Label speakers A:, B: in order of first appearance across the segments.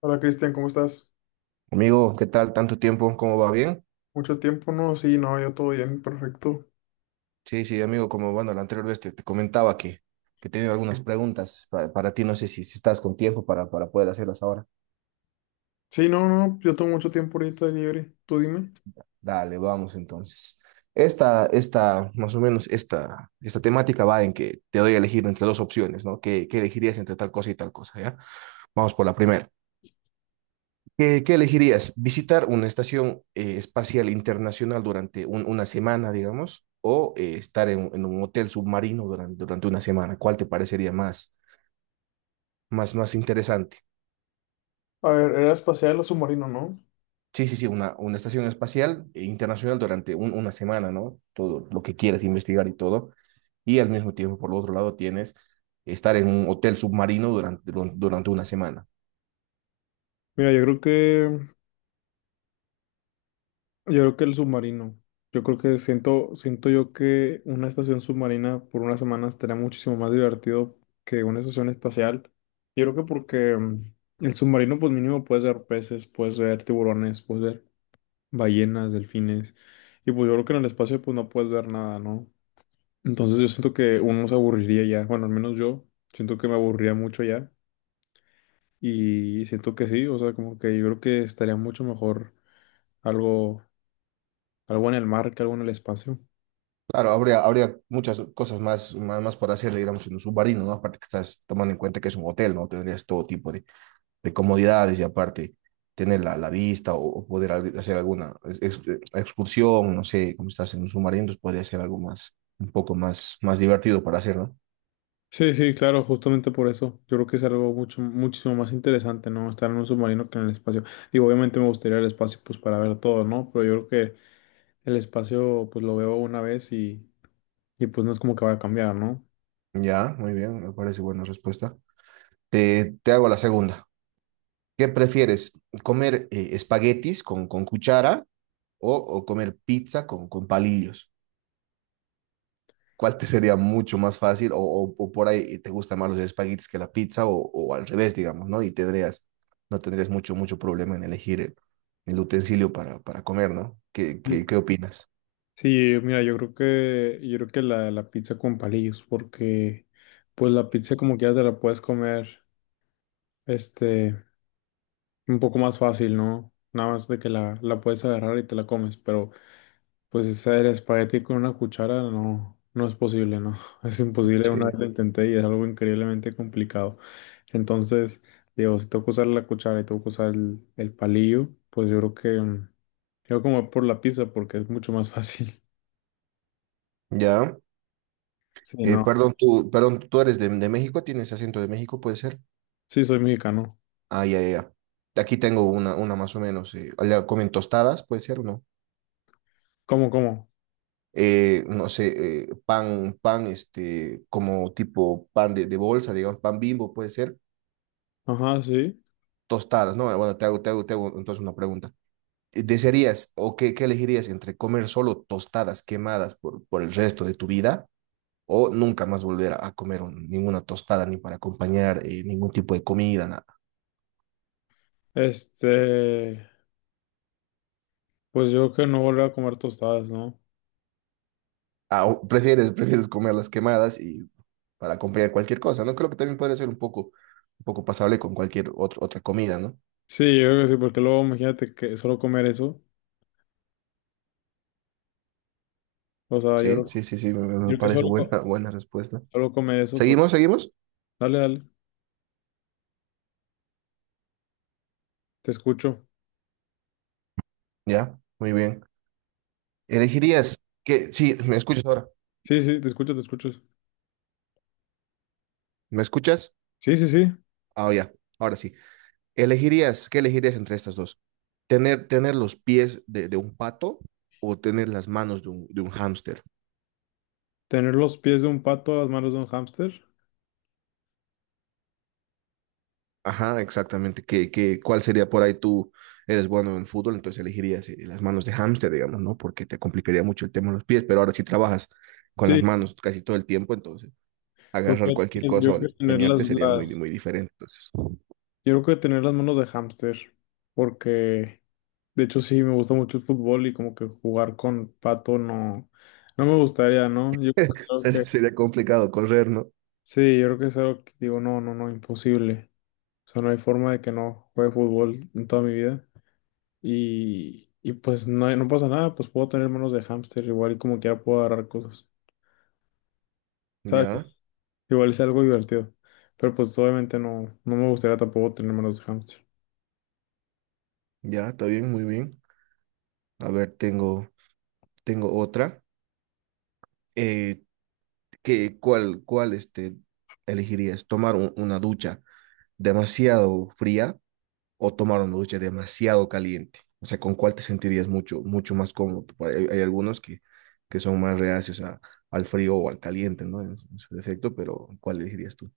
A: Hola, Cristian, ¿cómo estás?
B: Amigo, ¿qué tal? ¿Tanto tiempo? ¿Cómo va? ¿Bien?
A: ¿Mucho tiempo? No, sí, no, yo todo bien, perfecto.
B: Sí, sí, amigo, como bueno, la anterior vez te comentaba que tenía algunas preguntas para, ti, no sé si estás con tiempo para poder hacerlas ahora.
A: Sí, no, no, yo tengo mucho tiempo ahorita libre. Tú dime.
B: Dale, vamos entonces. Esta, más o menos, esta temática va en que te doy a elegir entre dos opciones, ¿no? ¿Qué elegirías entre tal cosa y tal cosa, ya? Vamos por la primera. ¿Qué elegirías? ¿Visitar una estación espacial internacional durante una semana, digamos, o estar en un hotel submarino durante una semana? ¿Cuál te parecería más interesante?
A: A ver, ¿era espacial o submarino, no?
B: Sí, sí, sí, una estación espacial internacional durante una semana, ¿no? Todo lo que quieres investigar y todo. Y al mismo tiempo, por el otro lado, tienes estar en un hotel submarino durante una semana.
A: Mira, yo creo que el submarino. Yo creo que... siento yo que una estación submarina por unas semanas estaría muchísimo más divertido que una estación espacial. Yo creo que porque el submarino, pues mínimo puedes ver peces, puedes ver tiburones, puedes ver ballenas, delfines. Y pues yo creo que en el espacio pues no puedes ver nada, ¿no? Entonces yo siento que uno se aburriría ya, bueno, al menos yo siento que me aburría mucho ya, y siento que sí, o sea, como que yo creo que estaría mucho mejor algo, algo en el mar que algo en el espacio.
B: Claro, habría muchas cosas más por hacer, digamos, en un submarino, ¿no? Aparte que estás tomando en cuenta que es un hotel, ¿no? Tendrías todo tipo de comodidades y aparte tener la vista o poder hacer alguna excursión, no sé, como estás en un submarino, entonces podría ser algo más, un poco más divertido para hacer, ¿no?
A: Sí, sí, claro, justamente por eso. Yo creo que es algo mucho, muchísimo más interesante, ¿no? Estar en un submarino que en el espacio. Digo, obviamente me gustaría el espacio, pues, para ver todo, ¿no? Pero yo creo que el espacio, pues, lo veo una vez y pues no es como que vaya a cambiar, ¿no?
B: Ya, muy bien, me parece buena respuesta. Te hago la segunda. ¿Qué prefieres, comer espaguetis con cuchara o comer pizza con palillos? ¿Cuál te sería mucho más fácil o por ahí te gustan más los espaguetis que la pizza o al revés, digamos, ¿no? Y no tendrías mucho problema en elegir el utensilio para comer, ¿no? ¿Qué opinas?
A: Sí, mira, yo creo que la pizza con palillos, porque pues la pizza como que ya te la puedes comer, este, un poco más fácil, ¿no? Nada más de que la puedes agarrar y te la comes, pero pues hacer espagueti con una cuchara no, no es posible, ¿no? Es imposible, una
B: Sí.
A: vez lo intenté y es algo increíblemente complicado. Entonces, digo, si tengo que usar la cuchara y tengo que usar el palillo, pues yo creo que yo como por la pizza porque es mucho más fácil.
B: Ya.
A: Sí,
B: Eh,
A: no,
B: perdón, tú eres de México, tienes acento de México, puede ser.
A: sí soy mexicano.
B: Ah, ya, ya. Ya. Aquí tengo una más o menos. Allá comen tostadas, puede ser o no.
A: ¿Cómo, cómo?
B: No sé, pan, este, como tipo pan de bolsa, digamos, pan Bimbo, puede ser
A: Ajá, sí.
B: tostadas, ¿no? Bueno, te hago entonces una pregunta. ¿Qué elegirías entre comer solo tostadas quemadas por el resto de tu vida o nunca más volver a comer ninguna tostada ni para acompañar ningún tipo de comida, nada?
A: Este, pues yo creo que no volver a comer tostadas, ¿no?
B: Ah, o prefieres, prefieres comer las quemadas y para acompañar cualquier cosa, ¿no? Creo que también podría ser un poco pasable con cualquier otra comida, ¿no?
A: Sí, yo creo que sí, porque luego imagínate que solo comer eso, o sea,
B: Sí,
A: creo...
B: sí, sí, sí, me
A: yo creo que
B: parece
A: solo,
B: buena,
A: co-
B: buena respuesta.
A: solo comer eso, pues...
B: ¿Seguimos, seguimos?
A: Dale, dale, te escucho.
B: Ya, muy bien. ¿Elegirías que, sí, me escuchas ahora?
A: Sí, sí, te escucho, te escucho.
B: ¿Me escuchas?
A: Sí, sí, sí.
B: Ah, ya, ahora sí. ¿Qué elegirías entre estas dos? ¿Tener los pies de un pato o tener las manos de un hámster?
A: Tener los pies de un pato, las manos de un hámster.
B: Ajá, exactamente. ¿Cuál sería por ahí tú eres bueno en fútbol? Entonces elegirías las manos de hámster, digamos, ¿no? Porque te complicaría mucho el tema de los pies, pero ahora sí trabajas con las
A: Sí,
B: manos casi todo el tiempo, entonces
A: pues
B: agarrar cualquier
A: yo
B: cosa o
A: creo que tener
B: desempeñarte sería muy, muy diferente. Entonces,
A: yo creo que tener las manos de hámster, porque... De hecho, sí, me gusta mucho el fútbol y como que jugar con pato no, no me gustaría, ¿no? Yo creo que,
B: sería complicado correr, ¿no?
A: sí, yo creo que es algo que digo, no, no, no, imposible. O sea, no hay forma de que no juegue fútbol en toda mi vida. Y pues no, hay- no pasa nada, pues puedo tener manos de hámster, igual y como quiera puedo agarrar cosas,
B: Ya,
A: ¿sabes? Igual es algo divertido. Pero pues obviamente no, no me gustaría tampoco tener manos de hámster.
B: ya, está bien, muy bien. A ver, tengo otra. Eh, cuál elegirías? ¿Tomar una ducha demasiado fría o tomar una ducha demasiado caliente? O sea, ¿con cuál te sentirías mucho más cómodo? Por ahí hay algunos que son más reacios al frío o al caliente, ¿no? En su defecto, pero ¿cuál elegirías tú?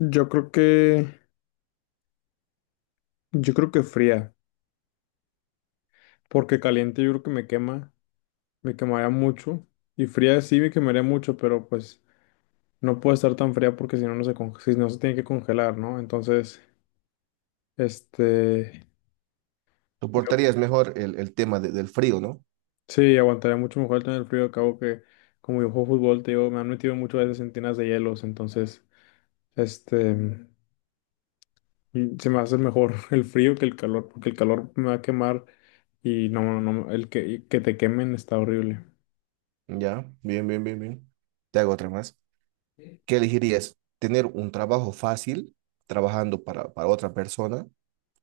A: Yo creo que, yo creo que fría, porque caliente yo creo que me quema, me quemaría mucho. Y fría sí me quemaría mucho, pero pues no puede estar tan fría porque si no, no se conge- si no se tiene que congelar, ¿no? Entonces, este, yo-
B: Soportarías mejor el tema del frío, ¿no?
A: sí, aguantaría mucho mejor el tener frío. Acabo que, como yo juego fútbol, te digo, me han metido muchas veces en tinas de hielos, entonces, este, y se me hace mejor el frío que el calor, porque el calor me va a quemar y no, no, no, el que, y que te quemen está horrible.
B: Ya, bien, bien, bien, bien. Te hago otra más. ¿Qué elegirías? ¿Tener un trabajo fácil trabajando para otra persona?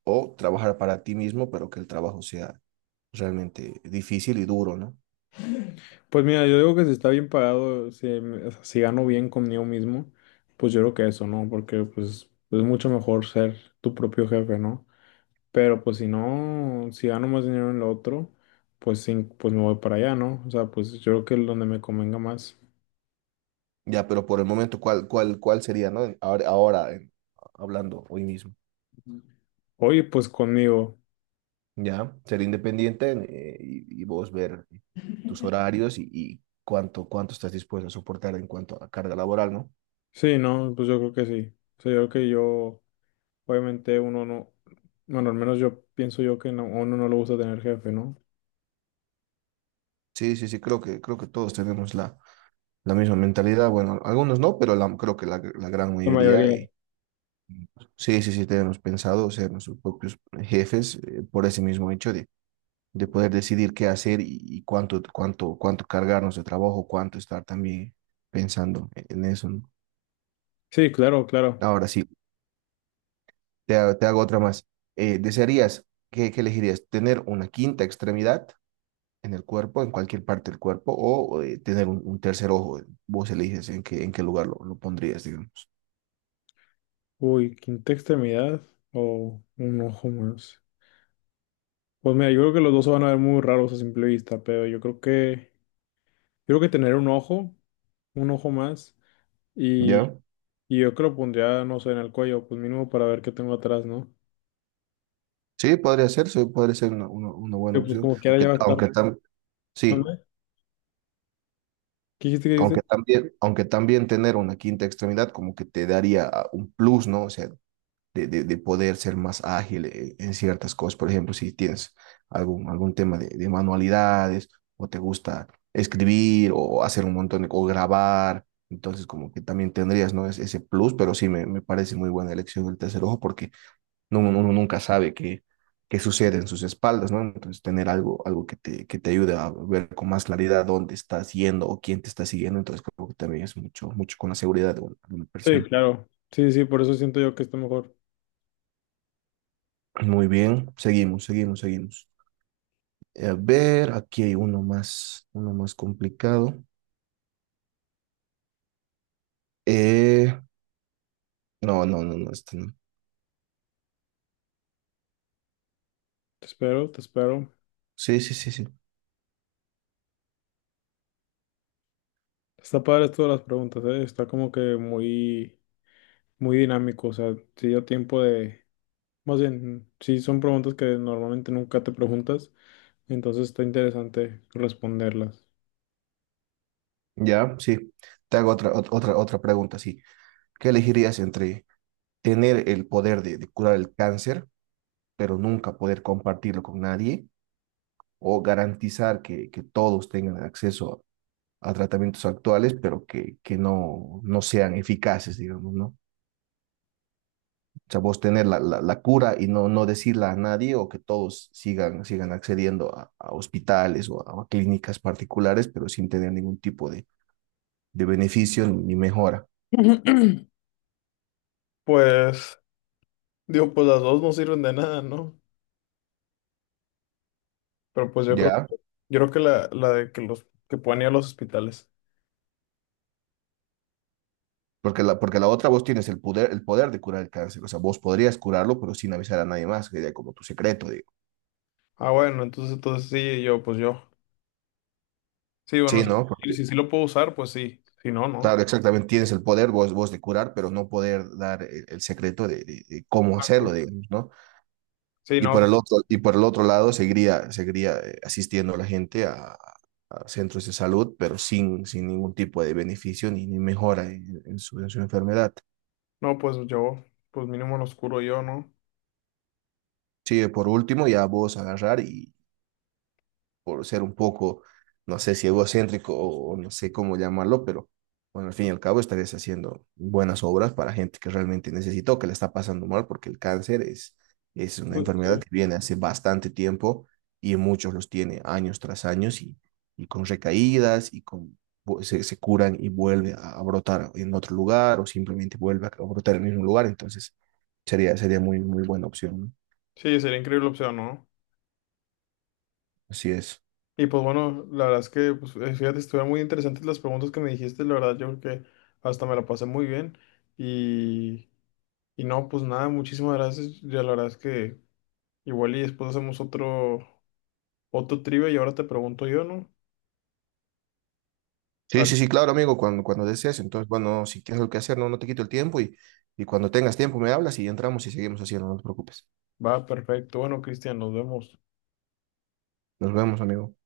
B: O trabajar para ti mismo, pero que el trabajo sea realmente difícil y duro, ¿no?
A: Pues mira, yo digo que si está bien pagado, si, me- o sea, si gano bien conmigo mismo, pues yo creo que eso, ¿no? Porque pues es mucho mejor ser tu propio jefe, ¿no? Pero pues si no, si gano más dinero en lo otro, pues sí, pues me voy para allá, ¿no? O sea, pues yo creo que es donde me convenga más.
B: Ya, pero por el momento, ¿cuál sería? ¿No? Ahora hablando hoy mismo,
A: Oye, pues conmigo.
B: ¿ya? Ser independiente y vos ver tus horarios y cuánto estás dispuesto a soportar en cuanto a carga laboral, ¿no?
A: Sí, no, pues yo creo que sí. O sea, yo creo que yo, obviamente uno no, bueno, al menos yo pienso yo que no, a uno no le gusta tener jefe, ¿no?
B: Sí, sí, sí, creo que todos tenemos la misma mentalidad. Bueno, algunos no, pero creo que la gran
A: La
B: mayoría.
A: mayoría.
B: Sí, sí, sí, tenemos pensado ser nuestros propios jefes por ese mismo hecho de poder decidir qué hacer y cuánto cargarnos de trabajo, cuánto estar también pensando en eso, ¿no?
A: Sí, claro, claro.
B: Ahora sí, te hago otra más. Eh, ¿desearías, qué elegirías? ¿Tener una quinta extremidad en el cuerpo, en cualquier parte del cuerpo, o tener un tercer ojo? Vos eliges en qué lugar lo pondrías, digamos.
A: Uy, quinta extremidad o un ojo más. Pues mira, yo creo que los dos se van a ver muy raros a simple vista, pero yo creo que tener un ojo más, y,
B: ¿Ya?
A: y yo que lo pondría, no sé, en el cuello, pues mínimo para ver qué tengo atrás, ¿no?
B: Sí, podría ser una buena
A: Pero pues
B: opción,
A: como quiera
B: aunque,
A: ya va a estar.
B: aunque sí.
A: ¿Mande? ¿Qué dijiste? ¿Qué
B: Aunque
A: dijiste?
B: también, aunque también tener una quinta extremidad como que te daría un plus, ¿no? O sea, de poder ser más ágil en ciertas cosas. Por ejemplo, si tienes algún tema de manualidades o te gusta escribir o hacer un montón o grabar, entonces como que también tendrías, ¿no? Ese plus, pero sí me parece muy buena elección del tercer ojo porque no, uno nunca sabe qué sucede en sus espaldas, ¿no? Entonces tener algo que te ayude a ver con más claridad dónde estás yendo o quién te está siguiendo, entonces creo que también es mucho con la seguridad de una
A: Sí,
B: persona.
A: claro. Sí, sí, por eso siento yo que está mejor.
B: Muy bien, seguimos, seguimos, seguimos. A ver, aquí hay uno más complicado. Eh, no, no, no, no, este no.
A: Te espero, te espero.
B: Sí, sí, sí, sí.
A: Está padre esto de las preguntas, ¿eh? Está como que muy, muy dinámico, o sea, te dio tiempo de... Más bien, sí, son preguntas que normalmente nunca te preguntas, entonces está interesante responderlas.
B: Ya, sí. Te hago otra pregunta, sí. ¿Qué elegirías entre tener el poder de curar el cáncer, pero nunca poder compartirlo con nadie, o garantizar que todos tengan acceso a tratamientos actuales, pero que no sean eficaces, digamos, ¿no? O sea, vos tener la cura y no decirla a nadie o que todos sigan accediendo a hospitales o a clínicas particulares, pero sin tener ningún tipo de beneficio ni mejora,
A: Pues, digo, pues las dos no sirven de nada, ¿no? Pero pues
B: ¿ya?
A: yo creo que la de que los que puedan ir a los hospitales.
B: Porque la otra vos tienes el poder de curar el cáncer, o sea, vos podrías curarlo, pero sin avisar a nadie más, que sería como tu secreto, digo.
A: Ah, bueno, entonces, entonces sí, yo, pues yo. Sí, bueno,
B: Sí,
A: sí,
B: ¿no?
A: si,
B: Porque,
A: si, sí lo puedo usar, pues sí. Si no, no.
B: claro, exactamente, tienes el poder vos de curar, pero no poder dar el secreto de cómo
A: Ah, pues,
B: hacerlo, digamos, ¿no?
A: sí,
B: Y
A: no,
B: por el otro, y por el otro lado, seguiría asistiendo a la gente a centros de salud, pero sin ningún tipo de beneficio ni mejora en su enfermedad.
A: no, pues yo, pues mínimo los curo yo, ¿no?
B: Sí, por último, ya vos agarrar y, por ser un poco, no sé si egocéntrico o no sé cómo llamarlo, pero bueno, al fin y al cabo estarías haciendo buenas obras para gente que realmente necesita o que le está pasando mal, porque el cáncer es una
A: Pues,
B: enfermedad
A: sí.
B: que viene hace bastante tiempo y muchos los tiene años tras años y con recaídas y con se curan y vuelve a brotar en otro lugar o simplemente vuelve a brotar en el mismo lugar, entonces sería muy, muy buena opción, ¿no?
A: Sí, sería increíble opción, ¿no?
B: Así es.
A: Y pues bueno, la verdad es que, pues, fíjate, estuvieron muy interesantes las preguntas que me dijiste, la verdad yo creo que hasta me la pasé muy bien. Y, y no, pues nada, muchísimas gracias. Ya la verdad es que igual y después hacemos otro, otro trivia y ahora te pregunto yo, ¿no?
B: Sí,
A: Ah,
B: sí, sí, claro, amigo, cuando desees. Entonces, bueno, si tienes algo que hacer, no te quito el tiempo y cuando tengas tiempo me hablas y entramos y seguimos haciendo, no te preocupes.
A: va, perfecto. Bueno, Cristian, nos vemos.
B: Nos vemos, amigo.